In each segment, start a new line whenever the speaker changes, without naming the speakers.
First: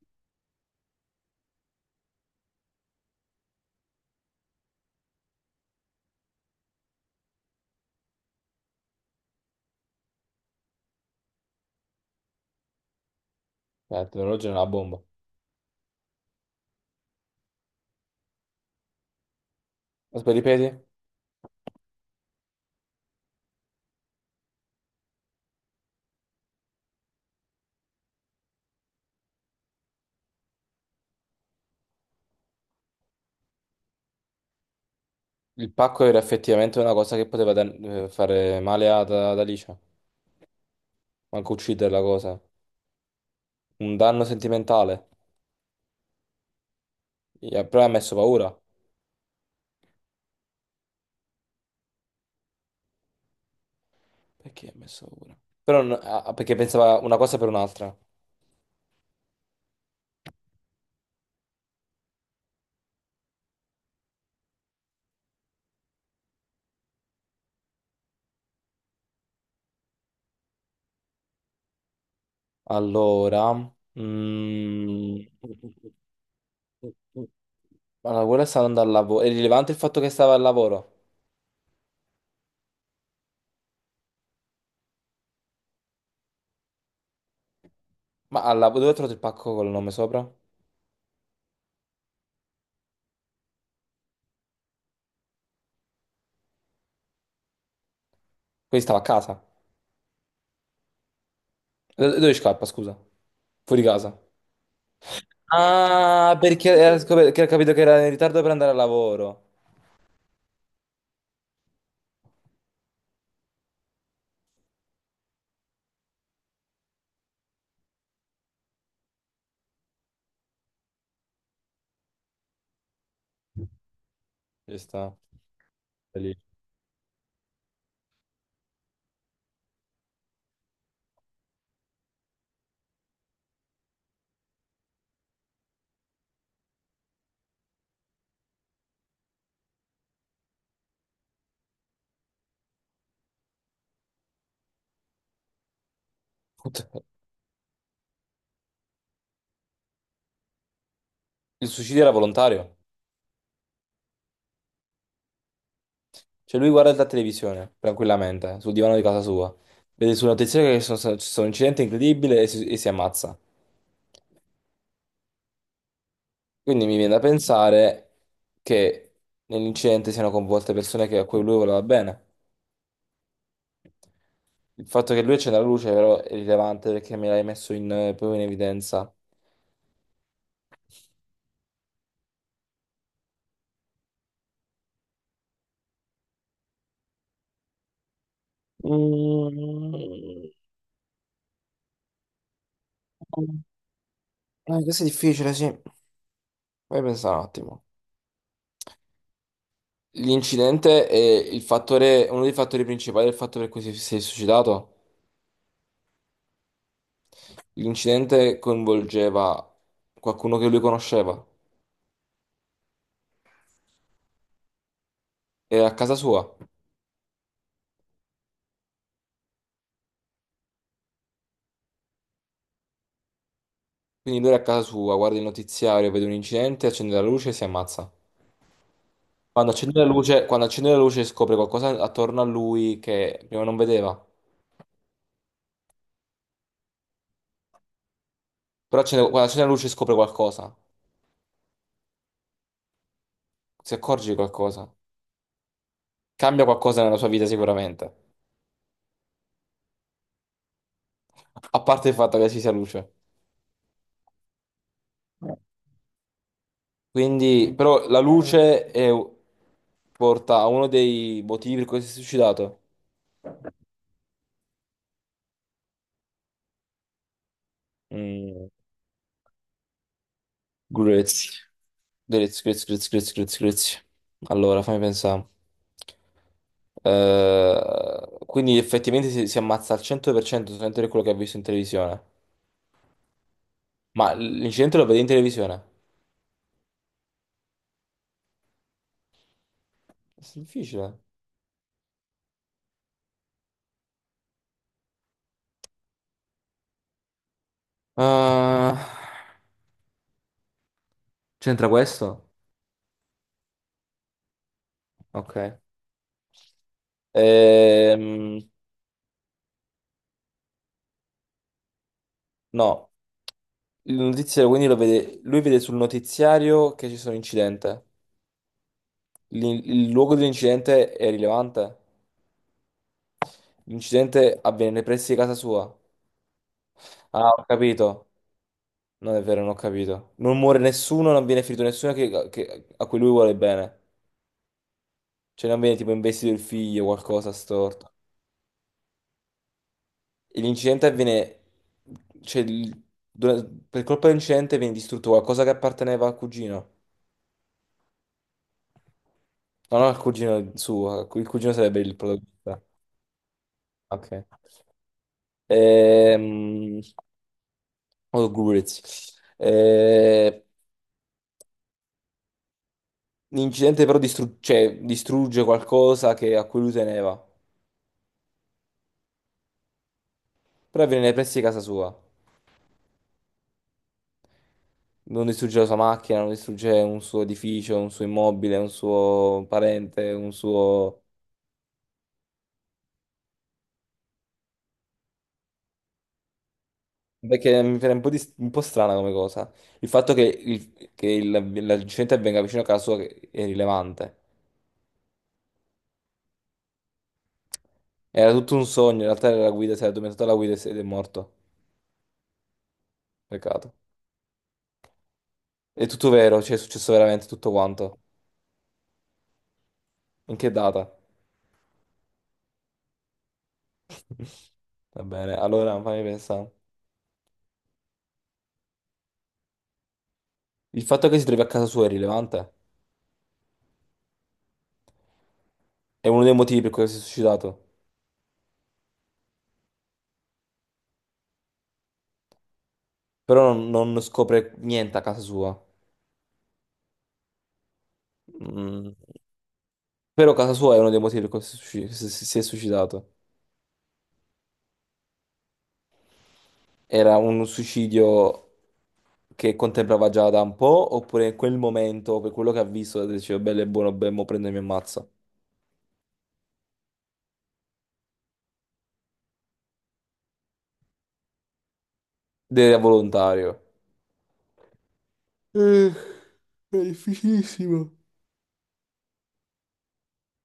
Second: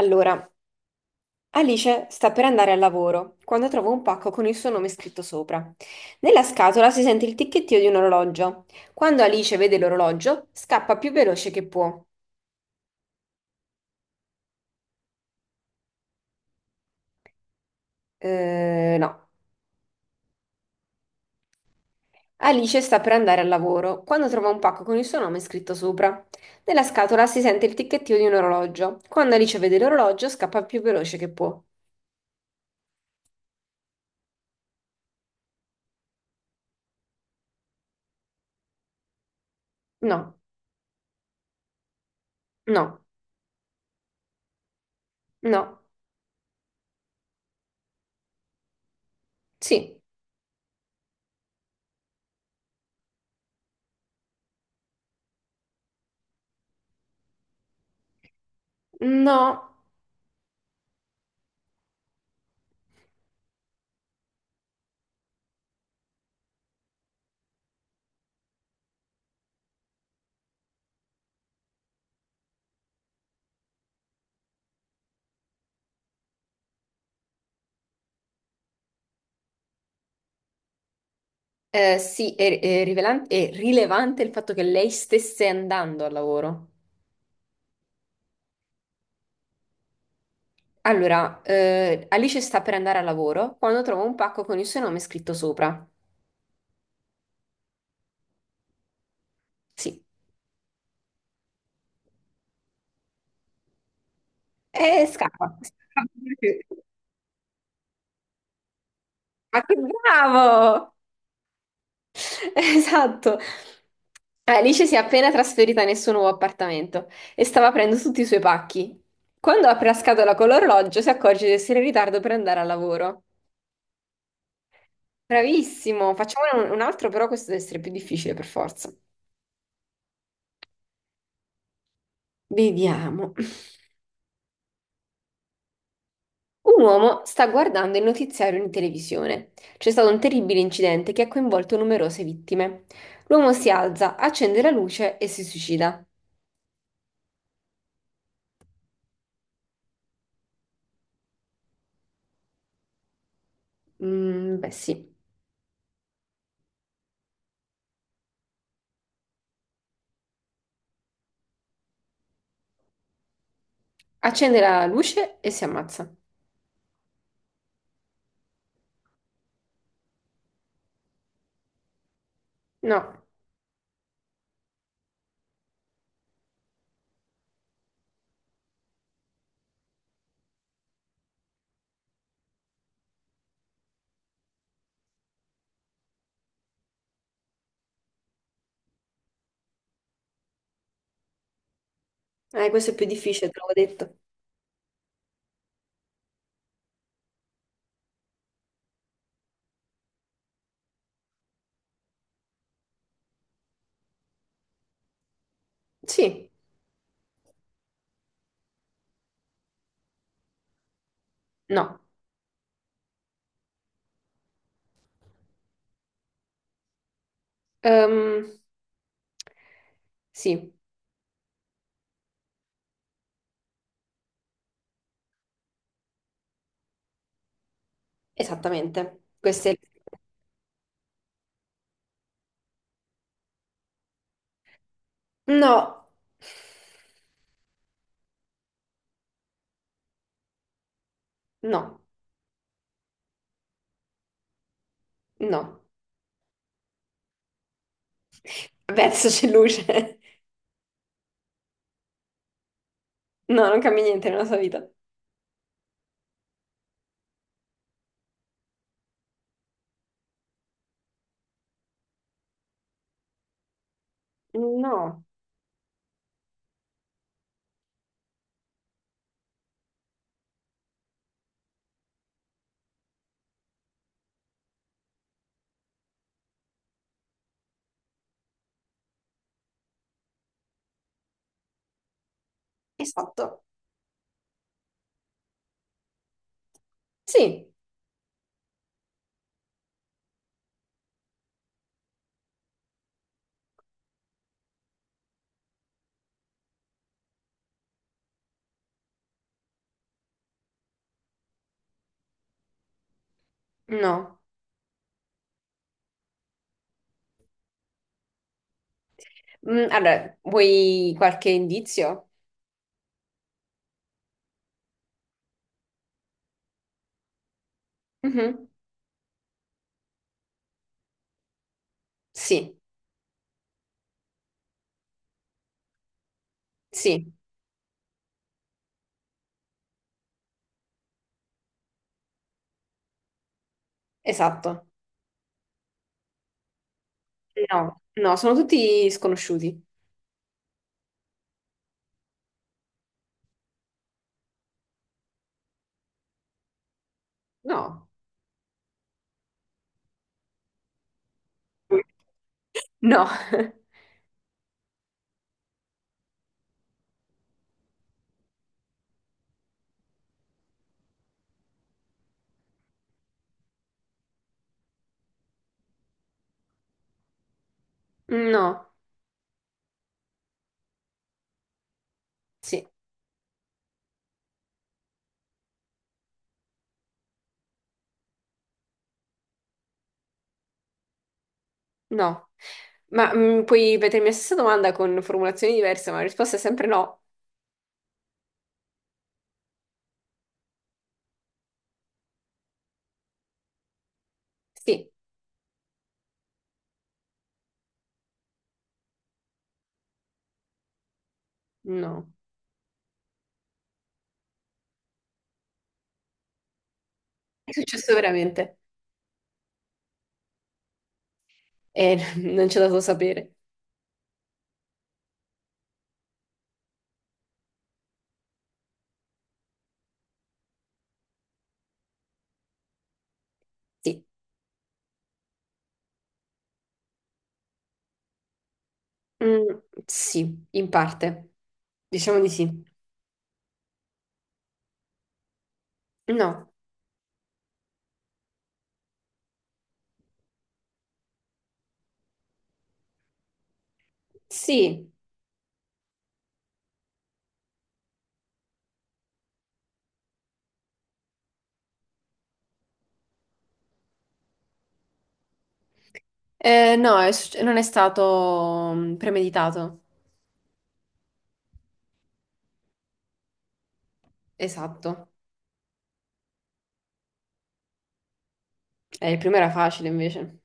Allora, Alice sta per andare al lavoro quando trova un pacco con il suo nome scritto sopra. Nella scatola si sente il ticchettio di un orologio. Quando Alice vede l'orologio, scappa più veloce che può.
L'orologio è una bomba.
No.
Aspetta, ripeti?
Alice sta per andare al lavoro quando trova un pacco con il suo nome scritto sopra. Nella scatola si sente il ticchettio di un orologio. Quando Alice vede l'orologio, scappa più veloce che può.
Il pacco era effettivamente una cosa che poteva fare male ad Alicia.
No,
Manco ucciderla cosa.
no,
Un danno sentimentale.
no,
Però ha messo paura.
sì,
Perché ha messo paura? Però non- ah, ah, Perché pensava una cosa per un'altra.
no.
Allora... mm, Allora, quella stava andando al lavoro. È rilevante il fatto che stava al lavoro.
Sì, è rilevante il fatto che lei stesse andando al lavoro.
Ma al lavoro dove ha trovato il pacco col nome sopra? Quindi
Allora, Alice sta per andare al lavoro quando trova un pacco con il suo nome scritto sopra.
stava a casa.
Sì.
Dove scappa, scusa? Fuori casa.
E scappa.
Ah, perché era che ho capito che era in ritardo per andare a lavoro.
Ma che bravo! Esatto. Alice si è appena trasferita nel suo nuovo appartamento e stava aprendo tutti i suoi pacchi. Quando apre la scatola con l'orologio, si accorge di essere in ritardo per andare al lavoro.
Ci sta.
Bravissimo,
È lì.
facciamone un altro, però questo deve essere più difficile per forza. Vediamo. Un uomo sta guardando il notiziario in televisione. C'è stato un terribile incidente che ha coinvolto numerose vittime. L'uomo si alza, accende la luce e si suicida.
Putt- Il suicidio era volontario.
Mm, beh, sì.
Cioè lui guarda la televisione, tranquillamente, sul divano di casa sua. Vede sul notiziario che ci sono un incidente incredibile e e si ammazza.
Accende la luce e si ammazza.
Quindi mi viene da pensare che nell'incidente siano coinvolte persone a cui lui voleva bene.
No,
Il fatto che lui accenda la luce però è rilevante perché me l'hai messo in, proprio in evidenza. Mm.
questo è più difficile, te
Eh,
l'avevo detto.
questo è difficile, sì. Vai a pensare un attimo. L'incidente è il fattore, uno dei fattori principali del fatto per cui si è suicidato.
Sì,
L'incidente coinvolgeva qualcuno che lui conosceva.
no.
Era a casa sua.
Ehm, sì,
Quindi lui era a casa sua, guarda il notiziario, vede un incidente, accende la luce e si ammazza.
esattamente. Questo
Quando
è...
accende la luce, quando accende la luce scopre qualcosa attorno a lui che prima non vedeva.
No,
Però quando accende la luce scopre qualcosa.
no.
Si accorge di qualcosa.
No,
Cambia qualcosa nella sua vita sicuramente.
verso c'è luce.
A parte il fatto che ci sia luce.
No, non cambia niente nella sua vita.
Quindi, però porta a uno dei motivi per cui si è suicidato.
No,
Mm, grazie. Grazie, grazie, grazie, grazie, grazie, grazie. Allora, fammi pensare. Quindi effettivamente si ammazza al 100% solamente per quello che ha visto in televisione.
esatto.
Ma l'incidente lo vede in televisione?
Sì,
È difficile. Eh, c'entra questo?
no.
Ok. Ehm,
Mm, allora, vuoi qualche indizio?
no, il notiziario quindi lo vede, lui vede sul notiziario che ci sono incidente.
Mhm.
Luogo dell'incidente è rilevante.
Sì,
L'incidente avviene nei pressi di casa sua.
sì,
Ah, ho capito. Non è vero, non ho capito. Non muore nessuno, non viene ferito nessuno a cui lui vuole bene.
esatto.
Cioè non viene tipo investito il figlio, qualcosa
No,
storto.
no, sono tutti sconosciuti.
E l'incidente avviene... Cioè, il- dura- per colpa dell'incidente viene distrutto qualcosa che apparteneva al cugino.
No.
No, non al cugino suo, il cugino sarebbe il protagonista.
No,
Ok. Ehm, oh, Goodreads. L'incidente però cioè, distrugge qualcosa a cui lui teneva.
no,
Però avviene nei pressi di casa sua.
sì,
Non distrugge la sua macchina, non distrugge un suo edificio, un suo immobile, un suo parente, un suo...
no. Ma puoi ripetermi la stessa domanda con formulazioni diverse, ma la risposta è sempre no.
Perché mi pare un po', un po' strana come cosa. Il fatto l'incidente avvenga vicino a casa sua è rilevante.
Sì,
Era tutto un sogno, in realtà era la guida, si era addormentato alla guida e ed è morto.
no.
Peccato. È tutto vero, cioè è successo veramente tutto
È successo
quanto.
veramente.
In che data?
Non c'è dato sapere.
Va bene, allora fammi pensare. Il fatto che si trovi a casa sua è rilevante?
Sì.
È uno dei motivi per cui si è suicidato.
Mm, sì, in parte. Diciamo di sì.
Però non, non scopre niente a casa sua.
No.
Mm. Però casa sua è uno dei motivi per cui si è si è suicidato.
Sì.
Era un suicidio che contemplava già da un po', oppure in quel momento, per quello che ha visto, diceva bello e buono, beh, mo prendo e mi ammazza.
No, non è stato premeditato.
Ed era volontario.
Esatto.
Eh, è difficilissimo.
Il primo era facile invece.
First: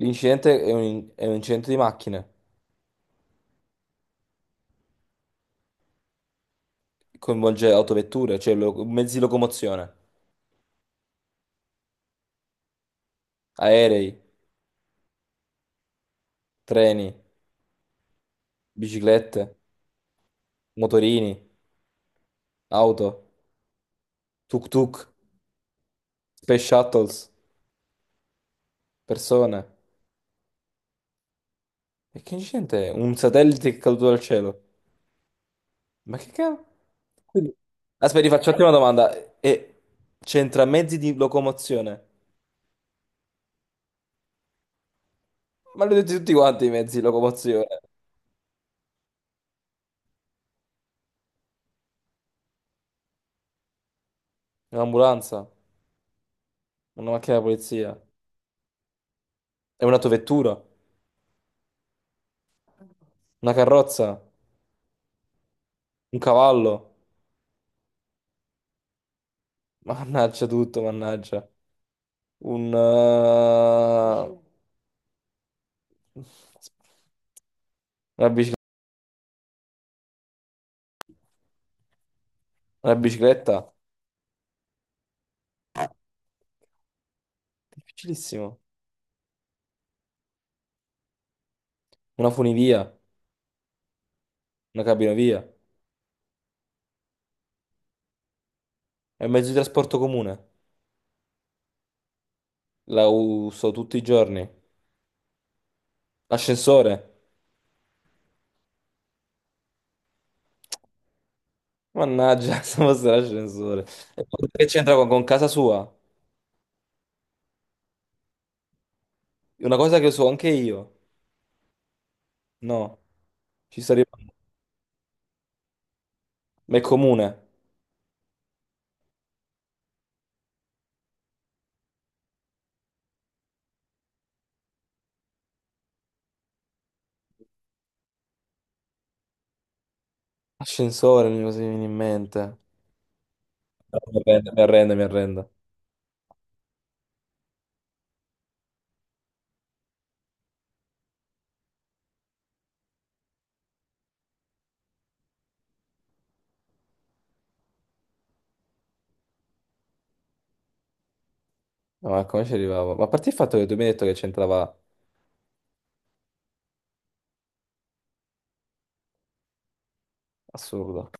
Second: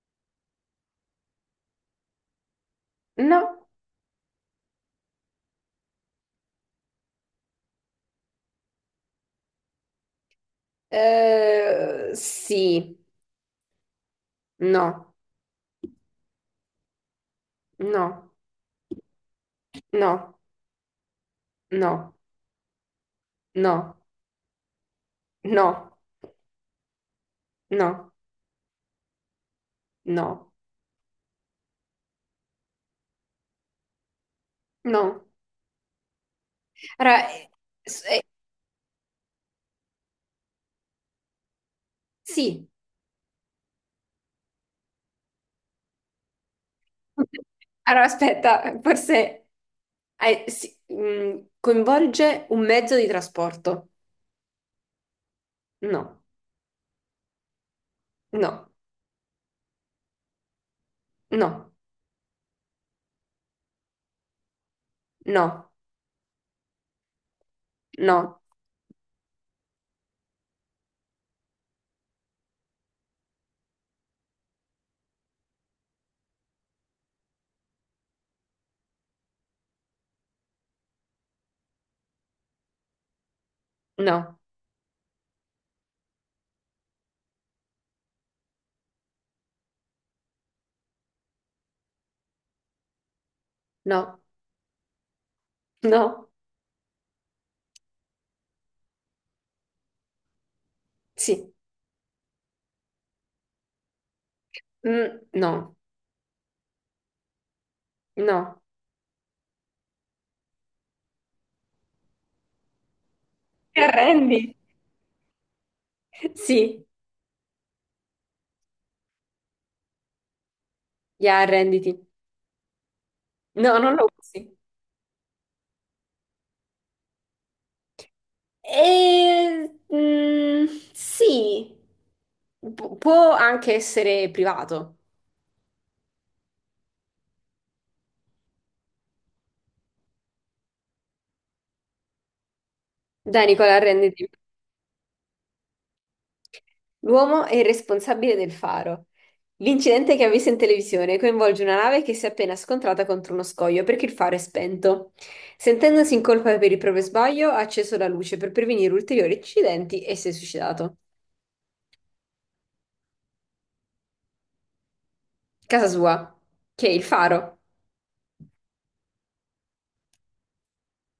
L'incidente è è un incidente di macchine,
No,
coinvolge autovetture, mezzi di locomozione,
eh, sì,
aerei,
no,
treni,
no,
biciclette,
no,
motorini,
no,
auto,
no,
tuk-tuk,
no,
space shuttles,
no,
persone.
no,
E che incidente è? Un satellite che è caduto dal cielo.
no.
Ma che cavolo?
Allora,
Quindi-
s- eh,
Aspetta, facciate una domanda. E c'entra mezzi di locomozione?
sì.
Ma li ho detti tutti quanti i mezzi di locomozione.
Allora, aspetta, forse sì, coinvolge un mezzo di trasporto.
Un'ambulanza,
No,
una macchina da polizia,
no,
è un'autovettura,
no,
una carrozza.
no,
Un cavallo?
no,
Mannaggia tutto, mannaggia. Un... eh, Una bicicletta? Una bicicletta?
no,
Difficilissimo. Una funivia?
no,
Una cabinovia?
no,
È un mezzo di trasporto comune.
sì,
La uso tutti i giorni.
mm, no,
L'ascensore?
no.
Mannaggia, se fosse
Ti
l'ascensore. E
arrendi?
poi che c'entra con casa sua?
Sì,
Una cosa che so anche io.
ya, arrenditi.
No,
No,
ci sto
non lo
arrivando.
usi.
Ma è comune.
E, sì, può anche essere privato.
Ascensore, mi viene in mente.
Dai, Nicola,
No, mi
arrenditi.
arrendo, mi arrendo, mi arrendo.
L'uomo è il responsabile del faro. L'incidente che ha visto in televisione coinvolge una nave che si è appena scontrata contro uno scoglio perché il faro è spento. Sentendosi in colpa per il proprio sbaglio, ha acceso la luce per prevenire ulteriori incidenti e si è suicidato.
No, ma come ci arrivavo? Ma a parte il fatto che tu mi hai detto che c'entrava
Casa sua, che è il faro.
assurdo.